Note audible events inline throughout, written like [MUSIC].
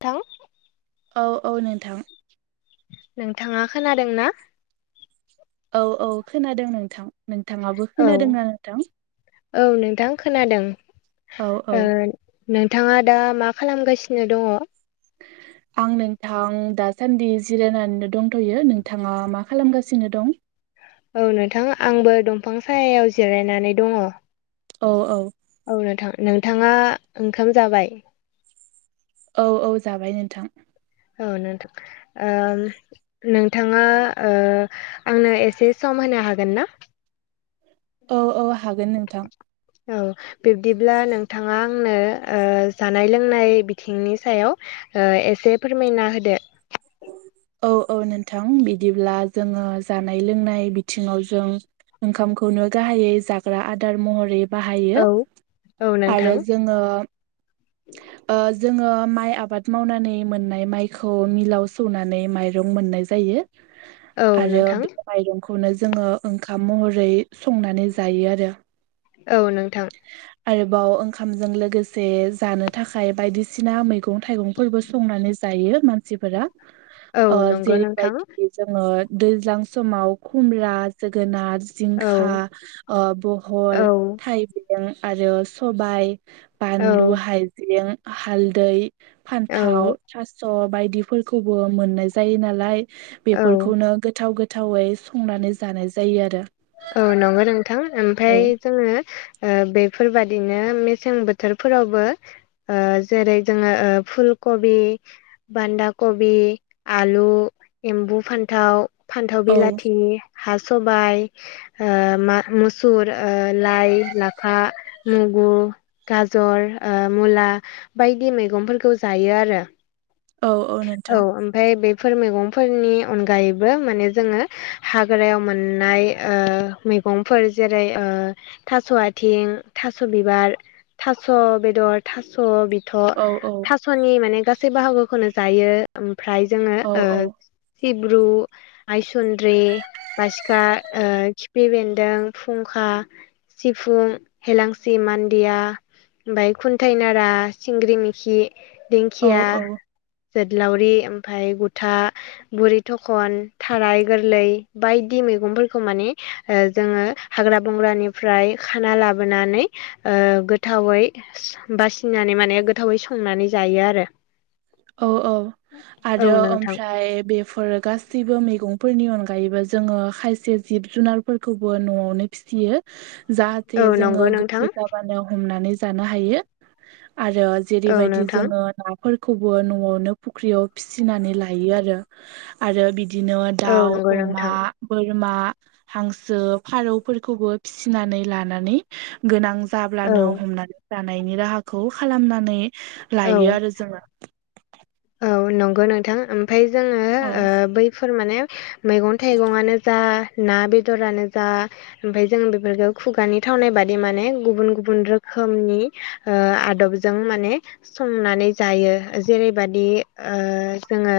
थां औ औ नोंथां। नोंथाङा खोनादों ना? औ औ खोनादों नोंथां नोंथाङाबो औ खोनादोंना नोंथां? औ नोंथां खोनादों औ औ ओ नोंथाङा दा मा खालामगासिनो दङ? [INAUDIBLE] आं नोंथां दासान्दि जिरायनानैनो दंथ'यो नोंथाङा मा खालामगासिनो दं? औ नोंथां आंबो दंफां सायायाव जिरायनानै दङ। औ औ। औ नोंथां नोंथाङा ओंखाम जाबाय? औ औ जाबाय नोंथां। औ नोंथां। ओम नोंथाङा ओ आंनो एसे सम होनो हागोन ना? औ औ हागोन नोंथां। औ। बिब्दिब्ला नोंथाङा आंनो ओ जानाय लोंनाय बिथिंनि सायाव ओ एसे फोरमायना होदो औ औ नोंथां बिदिब्ला जोङो जानाय लोंनाय बिथिङाव जों ओंखामखौनो गाहायै जाग्रा आदार महरै औ बाहायो औ नोंथां आरो जोङो ओ जोङो माइ आबाद मावनानै मोननाय माइखौ मिलाव सौनानै माइरं मोननाय जायो औ आरो नोंथां माइरंखौनो जोङो ओंखाम महरै संनानै जायो आरो। औ नोंथां। आरोबाव ओंखामजों लोगोसे जानो थाखाय बायदिसिना मैगं थाइगंफोरबो संनानै जायो मानसिफोरा औ ओ नंगौ नोंथां जेरैबायदि जोङो दैज्लां समाव खुमब्रा जोगोनार औ जिंखा ओ बहल थाइबें आरो सबाय बानलु, औ हाइजें, हालदै, औ फान्थाव, थास' बायदि फोरखौबो मोननाय जायो नालाय औ बेफोरखौनो गोथाव गोथ थावै संनानै जानाय जायो आरो। औ नंगौ नोंथां औ ओमफाय जोङो ओ बेफोरबादिनो मेसें बोथोरफोरावबो ओ जेरै जोङो ओ फुलकबि बान्दा कबि आलु एम्बु फान्थाव फान्थाव औ बिलाथि हा सबाइ ओ मा मुसुर ओ लाइ लाफा मुगु गाजर ओ मुला बायदि मैगंफोरखौ जायो आरो‌। औ औ नोंथां ओमफाय बे फोर मैगंफोरनि अनगायैबो माने जोङो हाग्रायाव मोननाय ओ मै गंफोर जेरै ओ थास' आथिं, थास' बिबार थास' बेदर थास' बि थ' औ औ थास'नि माने गासै बाहागोखौनो जायो ओमफ्राय जोङो औ ओ औ सिब्रु आइसन्द्रि बासिखा ओ खिफि बेन्दों फुंखा सिफुं हेेलांसि मान्दिया ओमफाय खुन्थायाइ नारा सिंग्रि मिखि औ दिंखिया औ जोदलावरि ओमफ्राय गुथा बुरि थखन थाराय गोरलै बायदि मैगंफोरखौ माने ओ जोङो हाग्रा बंग्रानिफ्राय खाना लाबोनानै ओ गोथावै बासिनानै माने गोथावै संनानै जायो आरो औ औ औ आरो नोंथां ओमफ्राय बे फोर गासैबो मैगंफोरनि अनगायैबो जोङो खायसे जिब जुनारफोरखौबो न'आवनो फिसियो जाहाथे औ जोङो नंगौ नोंथां गोसो जाबा नो हमनानै जानो हायो आरो औ जेरैबायदि नोंथां जोङो नाफोरखौ बो न'आवनो फुख्रियाव फिसिनानै लायो आरो आरो बिदि बिदिनो औ दाउ नंगौ अमा नोंथां बोरमा हांसो फारौफोरखौबो फिसिनानै लानानै गोनां औ जाब्लानो हमनानै जानायनि राहाखौ खालामनानै औ लायो आरो जोङो औ नंगौ नोंथां ओमफ्राय जोङो औ ओ बैफोर माने मैगं थाइगङानो जा ना बेदरानो जा ओमफ्राय जोङो बेफोरखौ खुगानि थावनाय बादि माने गुबुन गुबुन रोखोमनि ओ आदबजों माने संनानै जायो जेरै बेबादि ओ जोङो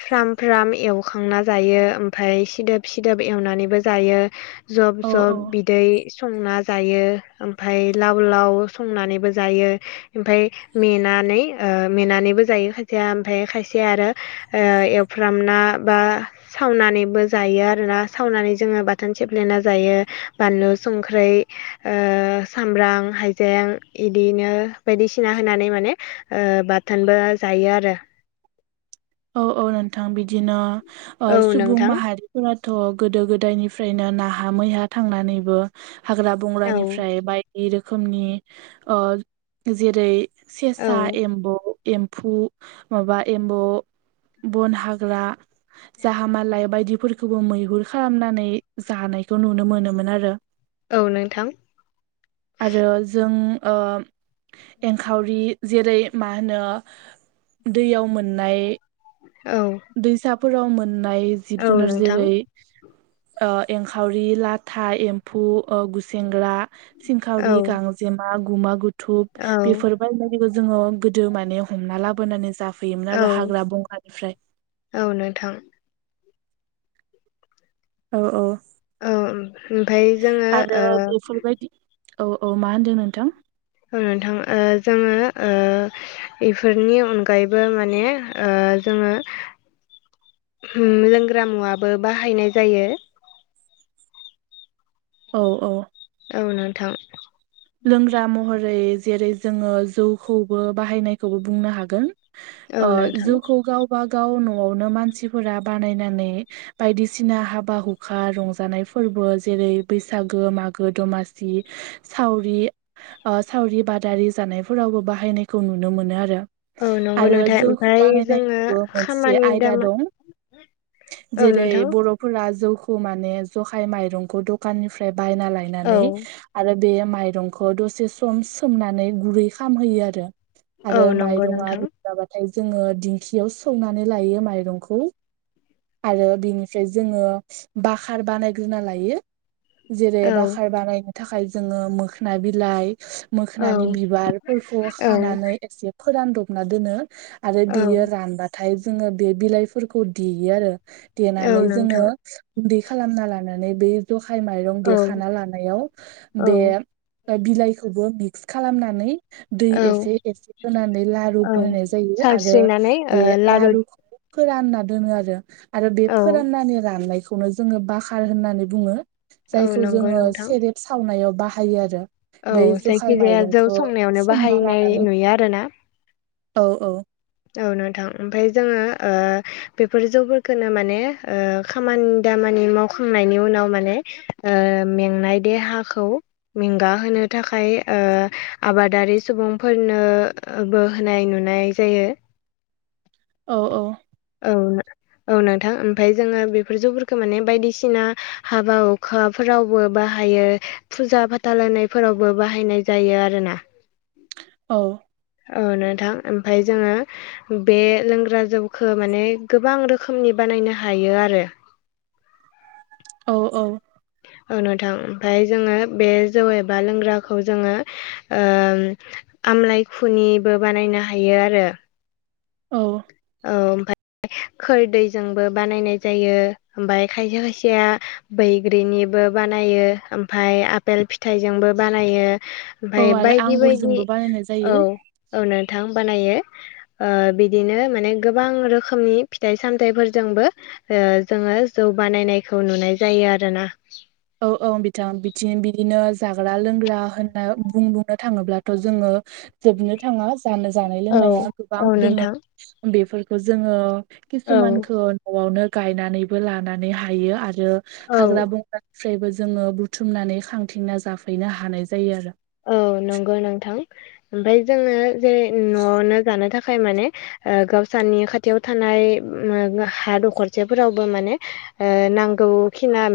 फ्राम फ्राम एवखांना जायो ओमफ्राय सिदोब सिदोब एवनानैबो जायो जब औ जब औ बिदै संना जायो ओमफ्राय लाव लाव संनानैबो जायो ओमफ्राय मेनानै मेनानै जायो खायसेया ओमफ्राय खायसे आरो एवफ्रामना बा सावनानैबो जायो आरोना सावनानै जोङो बाथोन सेेब्लेना जायो बानलु संख्रै ओ सामब्राम हाइजें इदिनो बायदिसिना होनानै माने ओ बाथोनबो जायो आरो औ औ नोंथां बिदिनो ओ औ सुबुं नोंथां माहारि फोरथ' गोदो गोदायनिफ्रायनो नाहा मैहा थांनानैबो हाग्रा औ बंग्रानिफ्राय बायदि रोखोमनि ओ जेरै सेसा औ एम्बौ एम्फौ माबा एम्बौ बन हाग्रा जाहा मालाय बायदिफोरखौ खौबो मैहुर खालामनानै जानायखौ नुनो मोनोमोन आरो। औ नोंथां आरो जों ओ एंखावरि जेरै मा होनो दैयाव मोननाय औ दैसाफोराव मोननाय औ जिब जुनार नोंथां जेरै ओ एंखावरि लाथा एम्फौ गुसेेंग्रा औ सिंखावरि, गांजेमा, गुमा गुथुब औ बेफोर बायदि बायदिखौ जोङो गोदो माने हमना लाबोनानै जाफैयोमोन औ आरो हाग्रा बंखानिफ्राय औ नोंथां औ औ औ ओमफ्राय जोङो ओ आरो बेफोरबायदि औ औ मा होन्दों नोंथां? नोंथां ओ जोङो ओ बेफोरनि अनगायैबो माने ओ जोङो लोंग्रा मुवाबो बाहायनाय जायो। औ औ औ नोंथां लोंग्रा महरै जेरै जोङो जौखौबो बाहायनायखौबो बुंनो हागोन। औ ओ नोंथां जौखौ गावबा गाव न'आवनो मानसिफोरा बानायनानै बायदिसिना हाबा हुखा रंजानाय फोरबो जेरै बैसागो मागो दमासि सि सावरि ओ सावरि बादारि जानायफोरावबो बाहायनायखौ नुनो मोनो आरो। औ नंगौ आरो नोंथां जौखौ ओमफ्राय जोङो बानायनायनिबो मोनसे खामानि आयदा दामा दं । औ जेरै नोंथां बर' फोरा जौखौ माने जहाय माइरंखौ दखाननिफ्राय बायना औ लायनानै आरो बे माइरंखौ दसे सम सोमनानै गुरै खालामहैयो आरो। औ आरो नंगौ माइरंआ नोंथां जाबाथाय जोङो दिंखियाव सौनानै लायो माइरंखौ आरो बेनिफ्राय जोङो बाकार बानायग्रोना लायो जेरै औ बकार बानायनो थाखाय जोङो मोखोना बिलाइ औ मोखोनानि बिबारफोरखौ औ खानानै एसे फोरानदबना दोनो आरो औ बियो रानबाथाय जोङो बे बिलाइफोरखौ देयो आरो । औ देनानै जोङो नोंथां गुन्दै खालामना लानानै बे जखाय माइरं औ देखाना लानायाव औ बे बिलाइखौबो मिक्स खालामनानै दै औ एसे एसे होनानै लारु औ बाहायनाय जायो आरो सारस्रिनानै ओ बे लारु लारुखौ फोरानना दोनो आरो आरो बे औ फोराननानै राननायखौ खौनो जोङो बकखार होननानै बुङो औ जायखौ नंगौ जोङो नोंथां सेरेब सावनायाव बाहायो आरो। औ बै जखाय जायखिजाया जौ माइरंखौ संनायावनो संना बाहायनाय लानानै नुयो आरोना औ औ औ नोंथां ओमफफ्राय जोङो ओ बेफोर जौफोरखौनो माने ओ खामानि दामानि मावखांनायनि उनाव माने ओ मेंनाय देहाखौ मेंंगाहो थाखाय आबादारि सुबुंफोरनो बो होनाय नुनाय जायो। औ औ औ नों औ नोंथां ओमफाय जोङो बेफोर जौफोरखौ माने बायदिसिना हाबा हुखा फोरावबो बाहायो फुजा फाथाल होनायफोरावबो बाहायनाय जायो आरोना। [INAUDIBLE] औ। औ नोंथां ओमफाय जोङो बे लोंग्रा जौ खो माने गोबां रोखोमनि बानायनो हायो आरो। औ औ। औ नोंथां ओमफफ्राय जोङो बे जौ एबा लोंग्राखौ जोङो ओ आमलाइ खुनिबो बानायनो हायो आरो। औ औ [UNINTELLIGIBLE] खोरदैैजोंबो बानायनाय जायो ओमफ्राय खायसे खायसेया बै ग्रिनिबो बानायो ओमफफ्राय आफपेल फिथाइजोंबो बानायो। औ ओमफाय आरो बायदि बायदि आंगुरजोंबो बानायनाय औ जायो औ नोंथां बानायो। ओ बिदिनो माने गोबां रोखोमनि फिथाइ सामथायाइफोरजोंबो ओ जोङो जौ बानायनायखौ नुनाय जायो आरोना। औ औ बिथां बिथि बिदिनो जाग्रा लोंग्रा होनना बुं बुंनो थाङोब्लाथ' जोङो जोबनो थाङा जानो जानाय औ लोंनाया गोबां औ दोङो नोंथां बेफोरखौ जोङो औ किसुमानखौ न'आवनो गायनानैबो लानानै हायो आरो औ हाग्रा बंग्रा फ्रायबो जोङो बुथुमनानै खांथिंना जाफैनो हानाय जायो आरो औ नंगौ नोंथां ओमफाय जोङो जेरै न'आवनो जानो थाखाय माने ओ गावसानि खाथियाव थानाय हा दखरसेफोरावबो माने ओ नांगौ खिना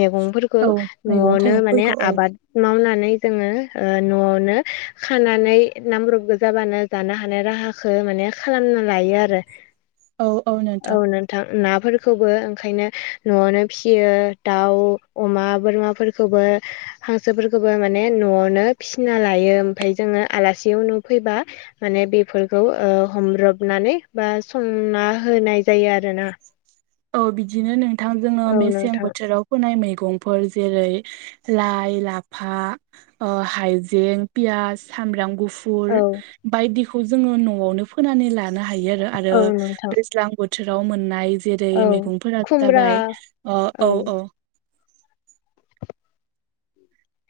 मैगंफोरखौ औ मैगं न'आवनो माने थाइगंफोरखौ औ आबाद मावनानै जोङो ओ न'आवनो खानानै नांब्रबगो जाबानो जानो हानाय राहा खो माने खालामना लायो आरो औ औ नोंथां नों थां नाफोरखोबो ओंखायनो न'आवनो फिसियो दाउ अमा बोरमाफोर खौबो हांसोफोरखोबो माने न'आवनो फिसिना लायो ओमफाय जोङो आलासि उनु फैबा माने बेफोरखौ ओ हमब्रबनानै बा संना होनाय जायो आरोना। औ बिदिनो नोंथांजोंनो औ मेसें नोंथां बोथोराव फोनाय मैगंफोर जेरै लाइ लाफा ओ हायजें पियास सामब्राम गुफुर औ फुर बायदिखौ जोङो न'आवनो फोनानै लानो हायो आरो आरो औ नोंथां दैज्लां बो बोथोराव मोननाय जेरै औ मैगंफोरा खुमब्रा जाबाय अ औ औ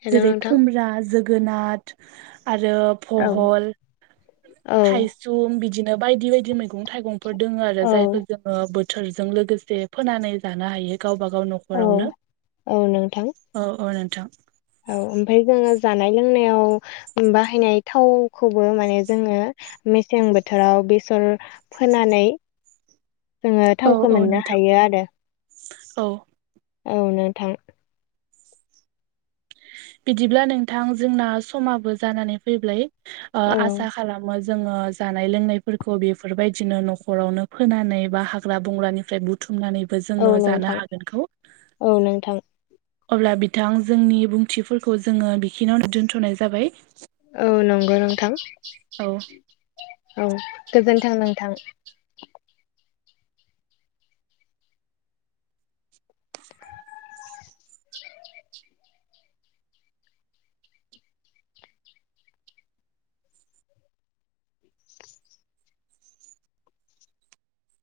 हेल' जेरै नोंथां खुमब्रा जोगोनाथ आरो औ फहल औ थायसुम बिदिनो बायदि बायदि मैगं थाइगंफोर दोङो आरो औ जायखो जोङो बोथोर लोगोसे फोनानै जानो हायो गावबा गाव औ न'खरावनो औ औ नोंथां। औ ओमफाय जोङो जानाय लोंनायाव बाहायनाय थावखौबो माने जोङो मेसें बोथोराव बेसर फोनानै जोङो औ थावखौ औ मोननो नोंथां हायो आरो औ औ नोंथां बिदिब्ला नोंथां जोंना समाबो जानानै फैब्लाय औ आसा खालामो जोङो जानाय लोंनायफोरखौ बेफोरबायदिनो न'खरावनो फोनानै बा हाग्रा बंग्रानिफ्राय बुथुमनानै [UNINTELLIGIBLE] औ जोङो जानो नोंथां हागोनखौ औ नोंथां। अब्ला बिथां जोंनि बुंथिफोरखौ जोङो बिखिनिावनो दोनथ'नाय जाबाय। औ नंगौ नोंथां औ औ गोजोनथों नोंथां।